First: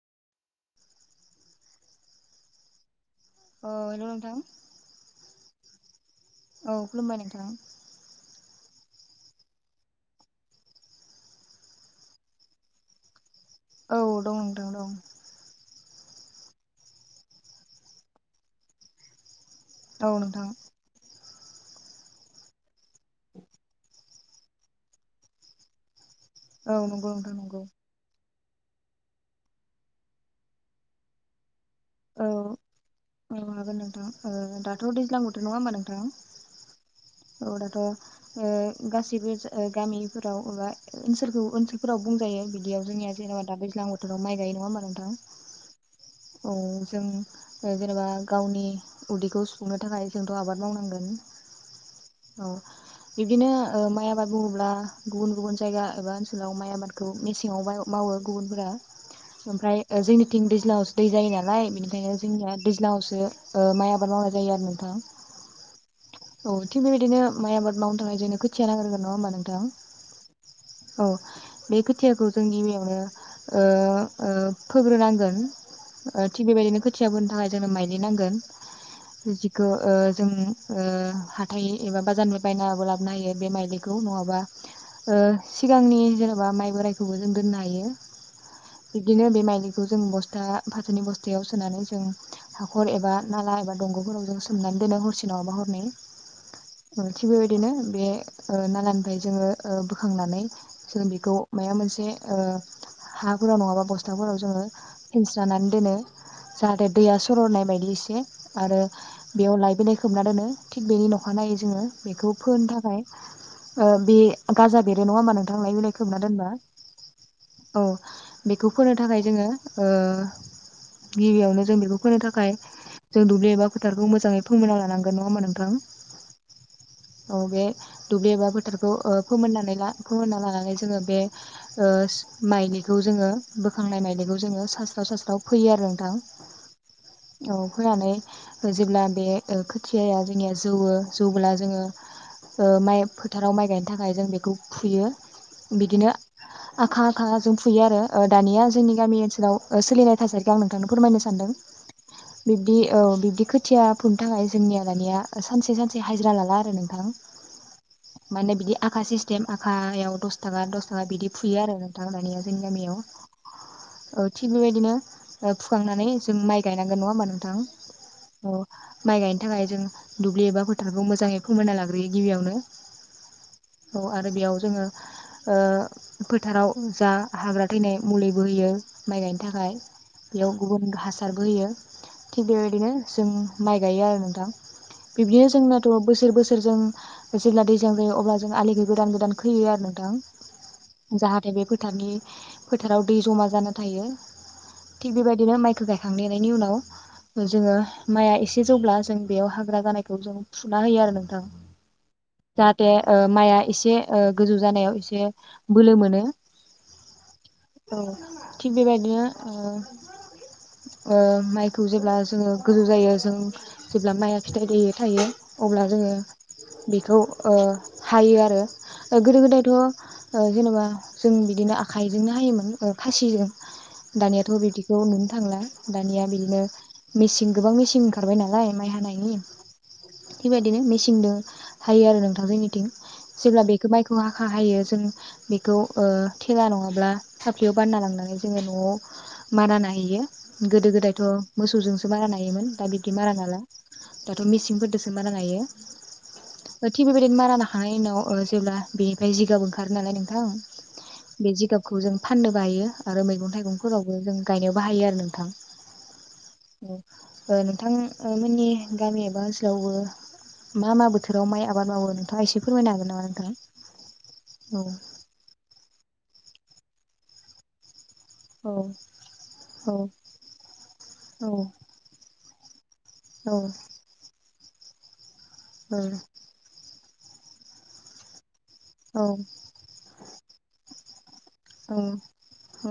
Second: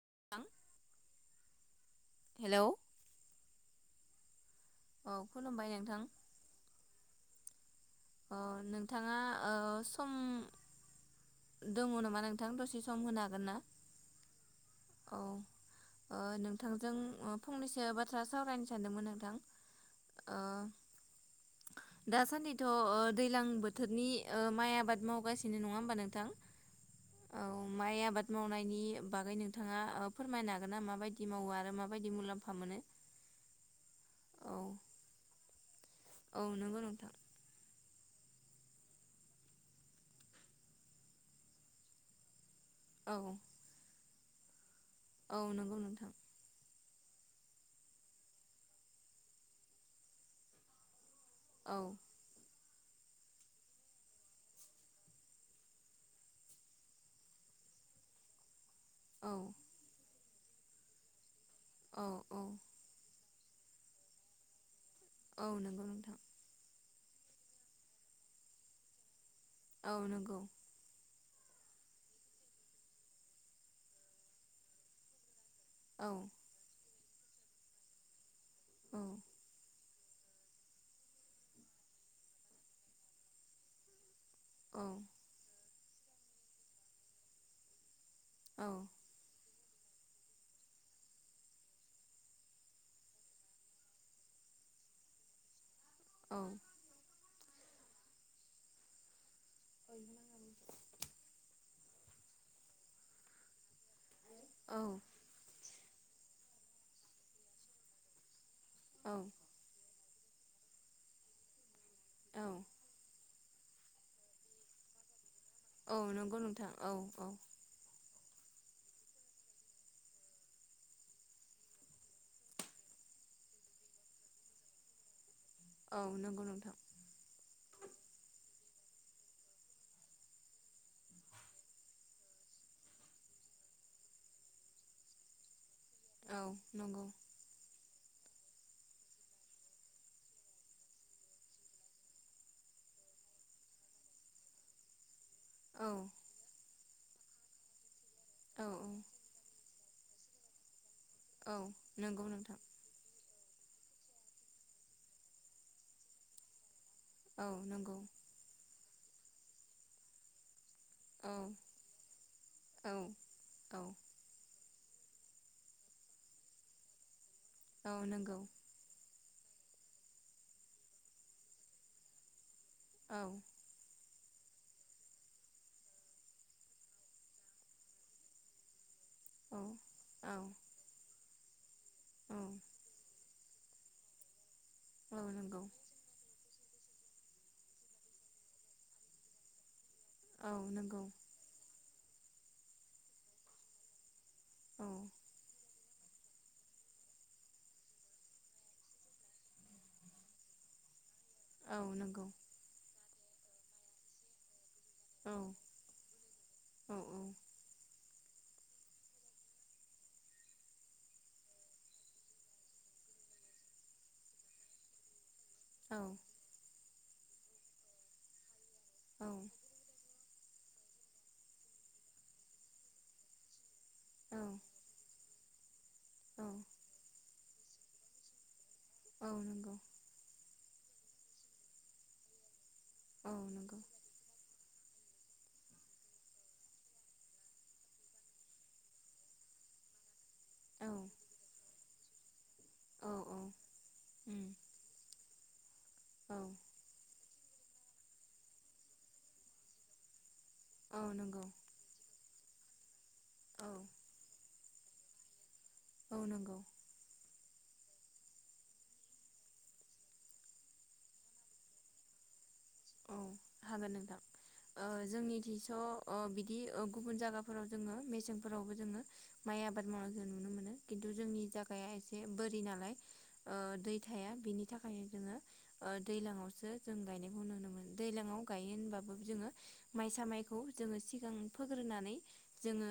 [unintelligible] हेल'। अ हेलौ नोंथां। औ खुलुमबाय नोंथां। औ खुलुमबाय नोंथां। अ नोंथाङा ओ सम दङ नामा नोंथां दसे सम होनो हा- औ दं नोंथां दं। ओ नोंथांजों फंनैसो बाथ्रा सावरायनो सानदोंमोन नोंथां। ओ नोंथां। दा सानदि। थ' ओ दैलां बोथोरनि ओ माइ आबाद मावगासिनो नङा होमबा नोंथां। औ नंगौ नोंथां औ नंगौ। माइ आबाद मावनायनि बागै नोंथाङा ओ फोरमायनो हागोन ना माबायदि मावो आरो। माबायदि औ मुलाम्फा मोनो औ हागोन नोंथां ओ औ दाथ' दैज्लां बोथोर नङा होनोमबा नोंथ। औ नोंगौ नोंथां। अ दाथ' ओ गासैबो गामिफोराव एबा ओनसोलखौ ओनसोलफोराव बुंजायो बिदि। जियाव जोंनिया औ जेनबा दा दैज्लां बोथोर। बोथोराव माय गायो नङा होनबा नों- औ नंगौ नोंथां। जों ओ जेनेबा गावनि उदैखौ सुफुंनो थाखाय जोंथ' आबाद मावनांगोन। औ। बिबदिनो ओ माइ आबाद बुङोब्ला गुबुन गुबुन जायगा एबा ओनसोलाव माइ आबादखौ मेसेङाव मावो गुबुनफोरा औ ओमफ्राय ओ जोंनि थिंज्लांयावसो दै जायोनाला। नालाय औ बिनिखायनो औ जोंनिया दैज्लांआवसो। ओ माइ आबाद मावनाय जायो आरो नोंथा। औ नंगौ नोंथां। औ थिग बेबायदिनो माइ आबाद मावनो थाखाय जोंनो खोथिया नांग्रोगोन नङा होनबा नों। थां औ नंगौ औ बे खोथियाखौ जों गिबियावनो ओ ओ फोग्रोनांगोन। औ ओ थिग बेबायदिनो खो- खोथियाबोनो थाखाय जोंनो माइलि नांगोन औ जिखौ ओ जों। ओ हाथाय एबा बाजारनिफ्राय बायनाबो लाबोनो हायो बे माइलिखौ नङाब। बा औ ओ। सिगांनि जेनेबा माइ बोराइखौबो जों दोननो हायो। औ बिद्बिनो बे माइलि। बेखौ जों बस्था फाथोनि बस्थायाव सोनानै जों हाख'र एबा नाला एबा दंग'फोराव जों सोमनानै दोनो हरसे नङाबा हरनै। नै। औ। थिग बेबायदिनो बे ओ नाला निफ्राय जोङो ओ बोखांनानै जोलै खौ माया मोनसे ओ हा गुराव नङाबा बस था ना जोङो फिनस्रा नानै दोनो जाहाथे दैया सर'नाय बायदि एसे आरो औ बेयाव लायबिलाय खोबना दोनो। थिग बेनि नखा नायै जोङो बेखौ औ फोनो थाखाय ओ बे गाजा बेरो नङा नों थां लाय बिलाइ औ खोबना नंगौ दोनबा नोंथां औ। बेखौ फोनो थाखाय जोङो ओ गिबि यावनो जों बेखौ फोनो थाखाय जों दुब्लि एबा फोथारखौ मोजाङै फोममोनना लानांगोन नङा होमबा नों थां औ नंगौ नोंथां औ बे दुब्लि एबा फोथार खौ ओ फोमोन नानै ला फोमोनना लानानै जोङो बे ओ माइलिखौ जोङो बोखांनाय माइलिखौ जोङो सास्राव सास्राव फोयो आरो। थां औ फोनानै जेब्ला बे ओ खोथियाया जोंनिया जौवो जौब्ला जोङो ओ माइ फोथाराव माइ गायनो थाखाय जों बेखौ फुयो औ बिदिनो आखा आखा जों फुयो आरो ओ औ दानिया जोंनि गामि ओनसोलाव सोलिनाय थासारिखौ आं नोंथांनो फोरमायनो सानदों औ नंगौ नोंथां बिब्दि औ बिब्दि खो थिया फुनो थाखाय जोंनिआ दानिया सानसे सानसे हाजिरा लाला आरो नों थां औ नंगौ माने बिदि आखा सिस्टेम आखा याव दस थाखा दस औ बिदि फुयो आरो नोंथां दानिया जोंनि औ गामियाव ओ थि बेबायदि दिनो ओ फुखां नानै जों माइ गायनांगोन नङा होमबा नों थां औ नंगौ अ माइ गाय थाखाय जों दुब्लि एबा फोथारखौ मोजाङै फोमोना लाग्रोयो गिबियावनो औ। अ आरो बेयाव जोङो ओ फोथाराव जा हाग्रा थैनाय मुलिबो होयो। माइ गायनो औ थाखाय औ बेयाव गुबुन हास सारबो होयो। औ थिग बेबायदिनो जों माइ गायो आरो नोंथां। बिब्दिनो नंगौ जोंनाथ' बोसोर बोसोरजों जेब्ला दैजां जायो अब्ला जों आलिखौ गोदान गोदान खोयो आरो। औ नंगौ औ नंगौ नोंथां जाहाथेे बे फो थारनि फोथाराव दै जमा जाना थायो। औ थिग बेबायदिनो माइखो गाय खांनायनि उनाव जोङो माइआ एसे जौब्ला जों बेयाव हाग्रा जानाय खौ जों फुना होयो आरो नों थां औ जाहाथे ओ माइआ एस ओे गोजौ जानायाव एसे बोलो मोनो औ थिग बेबायदिनो ओ ओ माइखौ जेब्ला जोङो गोजौ जायो जों जेब्ला माइआ फिथाइ थायो थायो अब्ला औ जोङो बेखौ ओ हायो आरो। ओ औ गोदो नंगौ गोदायथ' ओ जेनबा जों बिदिनो आखाइजोंनो हायोमोन ओ खासिजों दानियाथ' बिदिखौ नुनो थांला दानिया बिदिनो मेचिन गोबां मेचिन ओंखारबाय नालाय मा माय हानायनि। थिबायदिनो मेचिनदो हायो आरो नोंथां जोंनिथिं। औ जेब्ला नंगौ बेखो माइखो हाखा हायो जों बेखौ ओ थेला नङाब्ला फाफ्लियाव बानना लांनानै जोङो न'आव मारा नाहैयो। औ गोदो गोदायथ' मोसौजोंसो मारा नायोमोन दा औ बिदि मारा नाला दाथ' मिसि सिनफोरदोसो मारा नायो। थि बेबायदिनो मारा नाखांनायनि उनाव ओ जेब्ला बेनिफ्राय जिगाब ओंखारो नालाय नोंथां औ नंगौ बे जिगाबखौ जों फाननोबो हायो आरो मैगं औ थाइगंफोरावबो जों गायनायाव बाहायोबो आरो नोंथां। औ नंगौ उम। ओ नोंथां ओ मोननि गामि एबा ‌ओनसो लावबो मा मा बोथोराव माइ आबाद मावो नोंथां‌ एसे फोरमायनो हागोन औ नामा नोंथां? हागोन नोंथां ओ जोंनि थिस' ओ बिदि ओ गुबुन जायगाफोराव जोङो मेस सें औ फोरावबो जोङो माइ आबाद मावनाय जों नुनो मोनो किन्थु जोंनि जागाया एसे बोरि नालाय औ ओ दै थाया बिनि थाखाय जोङो ओ दैलांआवसो जों गायनायखौ नुनो मोनो। दैलांआव गायो होनबाबोब जोंङो माइ सामाइखौ जोंङो‌ सिगां औ फोग्रोनानै औ जोङो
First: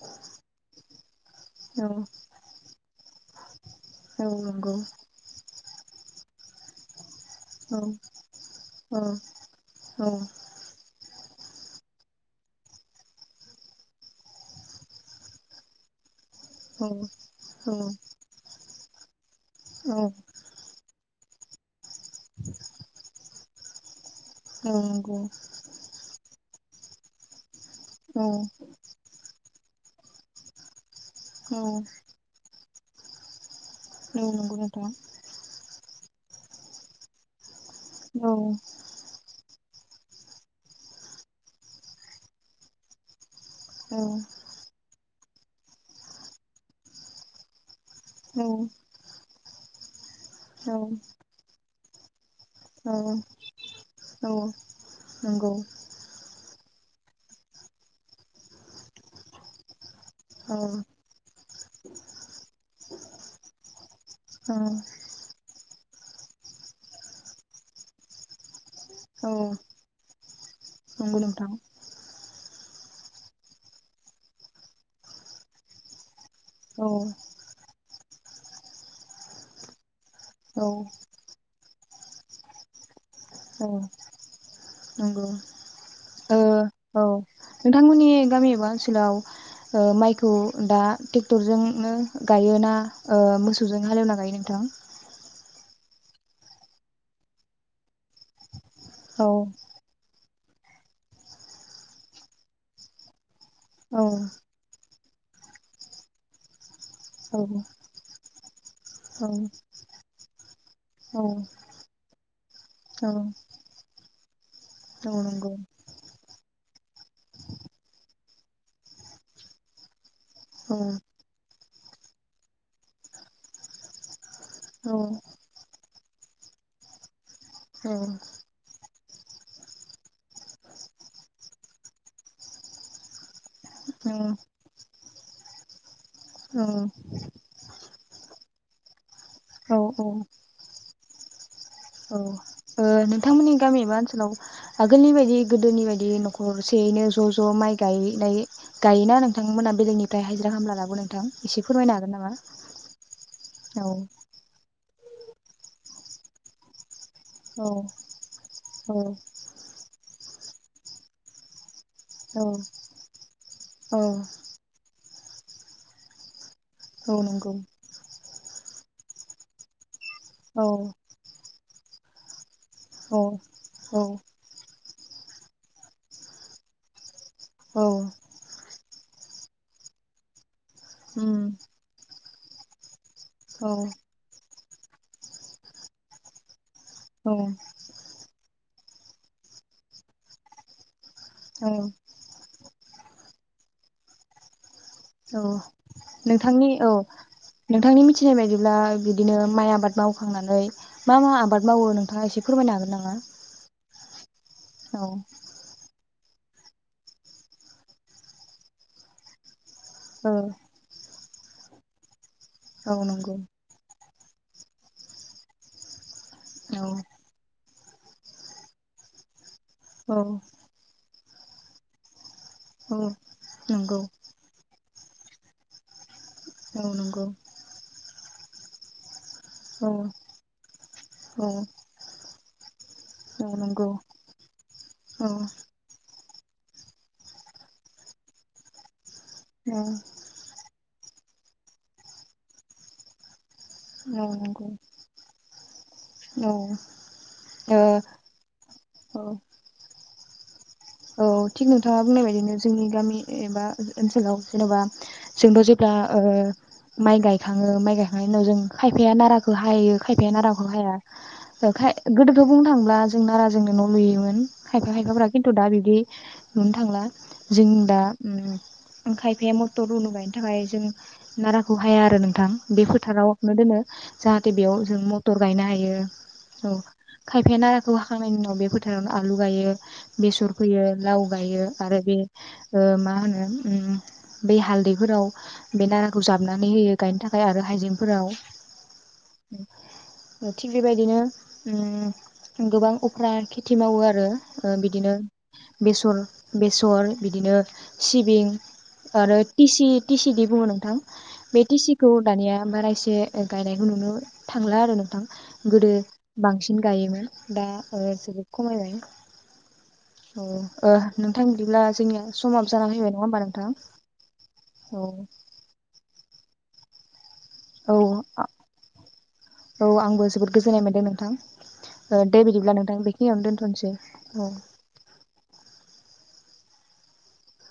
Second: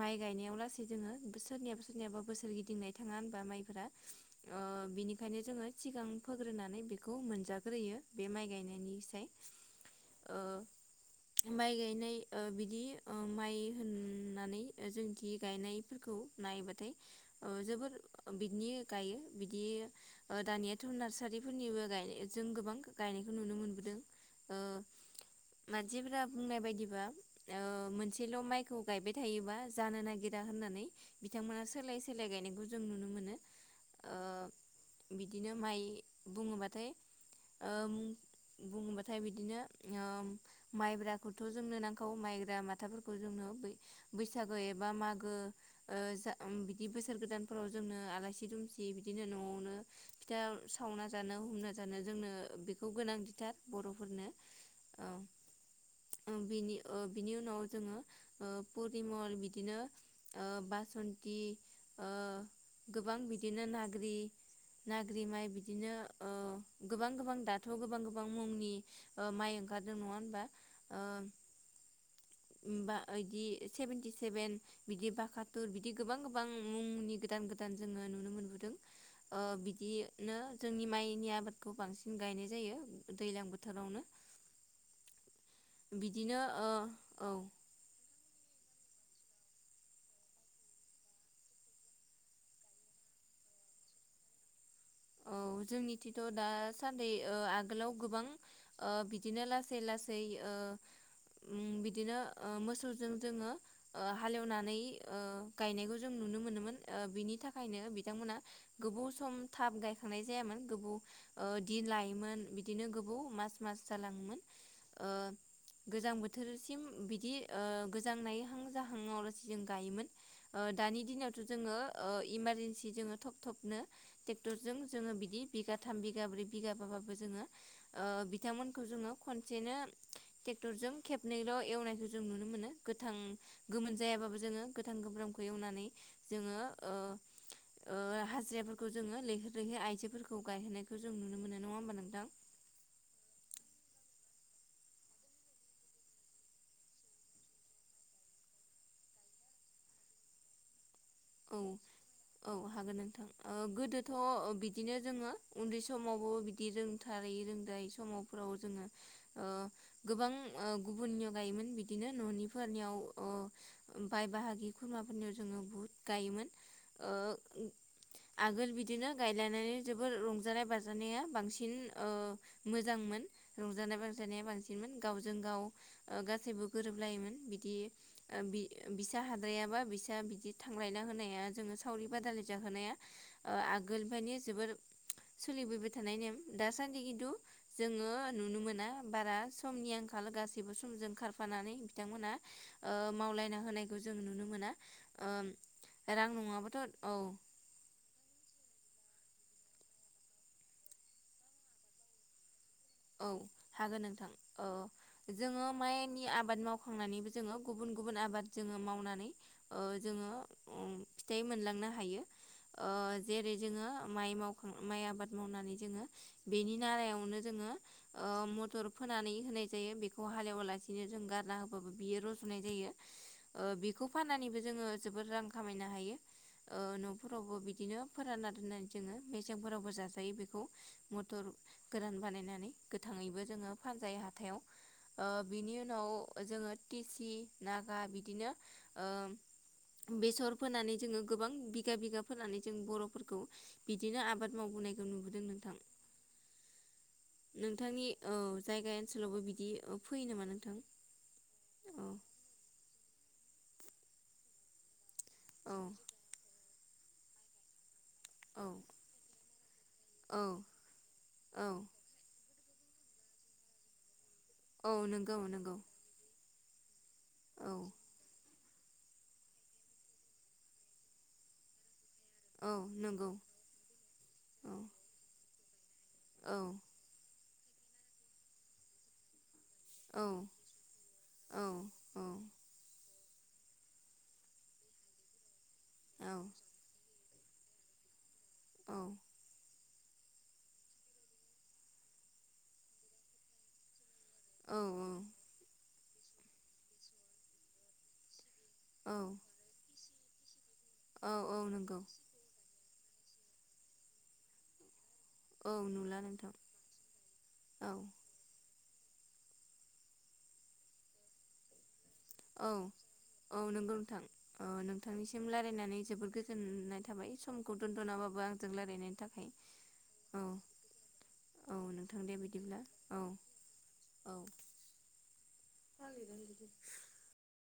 माइ गायनायाव लासै जोङो सोरनियाबा औ नंगौ सोरनियाबा बोसोर गिदिंनाय थाङा होनबा माइफोरा। औ ओ बिनिखायनो जोङो सिगां फोग्रोनानै बे खौ औ मोनजाग्रोयो बे माइ गायनायनि औ। माइ गायनाय ओ बिदि ओ माइ होननानै जोंदि गायनायफोरखौ नायबाथाय ओ औ जोबोर बिनि गायो। बिदि औ दानियाथ' नार्सा रिफोरनिबो गायो, जों गोबां गायनायखौ नुनो मोनदों। औ नंगौ। बुंनाय बायदिबा ओ औ मोनसेल' माइखौ गायबाय थायोबा जानो नागिरा होननानै औ बिथांमोना सोलाय सोलाय गायनायखौ जों नुनो मोनो। औ नंगौ ओ नोंथाङा बिदिनो माइ बुङोबाथाय ओम औ बुङोबाथाय बिदिनो ओ माइब्राखौथ' जोंनो नांगौ माइग्रा माथाफोरखौ जोंनो बैसागो एबा मागो ओ ओ सा बिदि बोसोर गोदानफोराव जोंनो आलासि औ दुमसि बिदिनो न'आव नो फिथा औ सावना जानो हमना जा जानो जोंनो बेखौ औ गोनांथिथार। बर'फोरनो औ औ नंगौ औ बिनि ओ बिनि उनाव जोङो ओ परिमल आरो बिदिनो ओ औ बासन्थि ओ गोबां बिदिनो नाग्रि औ नाग्रि माइ बिदिनो ओ गोबां गोबां दाथ' गोबां गोबां मुंनि औ माइ ओंखारदों नङा होनबा? अ नंगौ नोंथां ओमबा बिदि सेभेनटि सेभेन बिदि बाखाथुर बिदि गोबां गोबां गोबां औ मुंनि गोदान गोदान ओ नुनो मोनबोदों ओ बिदि नो औ जोंनि माइनि आबाद खौ बांसिन गायनाय जायो दैलां औ बोथोरावनो नंगौ ओ औ नोंथांमोननि गामियावबो आ ओनसोलाव ओ माइखौ दा ट्रेक्टरजोंनो गायो ना ओ मोसौजों हालेवना गायो नोंथां औ जोंनिथिथ दासान्दि ओ आगोलाव गोबां ओ औ बिदिनो लासै लासै ओ ओम बिदिनो ओ मोसौजों जोङो ओ औ हालेवनानै ओ गायनायखौ जों नुनो मोनोमोन ओ बिनि औ थाखायनो बिथांमोना गोबाव औ सम थाब गाय खांनाय जायामोन गोबाव औ ओ दि लायोमोन बिदिनो औ गोबाव मास मास [unintelligible] ओ [unintelligible] नंगौ गोजां बोथोरसिम बिदि ओ गोजां नायहां जाहांआव लासि जों गायोमोन ओ औ दानि दिनावथ जोङो ओ इमारजेनसि जोङो थब थबनो टेकटर जों औ जोङो बिदि बिगाथ थाम बिगाब्रै बिगाबाबो जोङो ओ औ बिथांमोनखौ जोङो खनसेनो ट्रेक्टर जों खेबनैल एवनायखौ जों नुनो मोनो गोथां गोमोन जायाबो जोङो गोथां गोब्रामखौ एवनानै जोङो औ ओ ओ हाजिराफोरखौ जोङो लिं नानै औ औ आइजोफोरखौ गायहोना खौ जों नुनो मोनो नङा होमबा औ ओ नोंथां नोंथांमोननि गामि बा ओनसो लाव आगोलनि बायदि गोदोनि बायदि नखरसेयैनो ज ज माइ गायनाय गायोना नोंथांमोना बेलेगनिफ्राय हाजिरा खामला लाबो नों औ औ हागोन नोंथां ओ औ गोदोथ ओ बिदिनो जोङो उन्दै समावबो बिदि जों थारै औ रोंद्रायि समफोराव जोङो औ ओ गोबां ओ गुबुननियाव गायोमोन बि बिदिनो औ न'निफोरनियाव औ बाय बाहागि खुरा फोरनि जोङो बहुत गायोमोन औ नंगौ आगोल बिदिनो गायलायनानै जोबोर औ रंजानाय बाजानाया बांसिन फिन ओ औ मोजांमोन औ रंजानाय बाजानाया बांसिन बि गावजों गाव गासैबो गोरोबलायोमोन बिदि औ बि बिसा हाद्रायाबा बिसा बिदि थांलायना होनाया उम जोङो सावरि बादालि जाहोनाया औ आगोलनिफ्रायानि जोबोर सोलिबोबाय थानाय नेम दासानदि खिनथु औ जोङो नुनो मोनो बारा समनि आंखाल गाससिबो सम जों औ खारफानानै बिथांमोना मावलायना होनायखौ जों नुनो मोना ओ औ रां नोंथांनि औ नङाबाथ' नोंथांनि मिथिनाय बायदिब्ला बिदि बिदिनो माइ आबाद मावखांनानै मा मा आबाद मावो नोंथाङा एसे फोरमायनो हागोन नामा औ हागोन नोंथां औ जोङो माइनि आबाद मावखांनानैबो जोङो गुबुन गुबुन आबाद जोङो मावनानै जोङो औ फिथाइ मोनलांनो हायो औ नंगौ जेरै जोङो माइ मावखां माइ आबाद मावनानै जोङो बेनि औ नारायावनो जोङो मथर फोनानै होनाय जायो बेखौ औ हालेवालासिनो। जों गारना होबाबो बियो रज'यो। फुनाय जायो औ नंगौ बेखौ फाननानैबो जोङो जोबोर रां खामायनो हायो। ओ औ नंगौ न'फोरावबो बिदिनो फोरानना दोननानै जोङो। औ बेसागफोरावबो जाजायो बेखौ मथर औ गोरान बानायनानै। गोथाङैबो औ जोङो नंगौ फानजायो हाथायाव औ ओ बिनि उनाव जोङो टिसि नागा बिदिनो औ ओ बेसर फोनानै जोङो गोबां बिगा बिगा फाननानै जों बर'फोरखौ बिदिनो औ आबाद नंगौ मावबोनायखौ नुबोदों नों थां। औ। थिग नोंथांनि औ जायगा ओनसोलावबो बिदि ओ फैयो नामा नोंथां? औ थिग नोंथाङा औ बुंनाय बायदिनो जोंनि गामि एबा ओनसोलाव जेन'बा जोंथ' औ जेब्ला ओ माइ गायखाङो माइ गाय ओंखाय उनाव जों औ खायफाया नाराखौ हायो खायफाया औ नाराखौ हाया औ ओंखाय गोदोथ' बुंनो थांब्ला ब्ला जों नारा जोंनो न' लुयोमोन। खायफा औ खायफा फोरा नंगौ किन्टु थ' दा नंगौ बिदि नुनो थांला जों औ दा खायफाया मथर उनु गायनो थाखाय जों नाराखौ हाया आरो। नोंथां औ बे नंगौ फोथारावनो दोनो जाहाथे औ बेयाव जों मटर गायनो हायो। बियो। औ। खायफाया नाराखौ हाखांनायनि उनाव बे फोथारावनो आलु गायो। बेसर फोयो लाव औ गायो आरो ओ मा होनो बे हालदैफोराव बे नाराखौ जाबनानै होयो गायनो थाखाय आरो हायजेंफोराव थिग बेबायदिनो गोबां अफ्रा खेथि मावो आरो। ओ औ बि बेसर बेसर बिदिनो सिबिं। औ आरो टि सि। टिसि दि बुंङो नों औ बे औ टिसि नंगौ खौ दानिया बारायसि एसे गायनायखौ नुनो थांला आरो नोंथां। औ गोदो नुला नोंथां बांसिन गायोमोन दा औ ओ जोबोद खमायबाय। अ ओ नोंथां बिदिब्ला जोंनिया औ समाबो जाना फैबाय नङा होमबा औ नोंथां नंगौ नोंथां औ नोंथांनिसिम रायलायनानै जोबोद गोजोननाय थाबाय। समखौ औ दोन्थ'नाबाबो आंजों रायलायनायनि थाखाय औ आंबो औ जोबोद गोजोननाय मोनदों नोंथां औ ओ नोंथां दे बिदिब्ला नोंथां औ बेखिनियावनो दोनथ'नोसै औ। [unintelligible]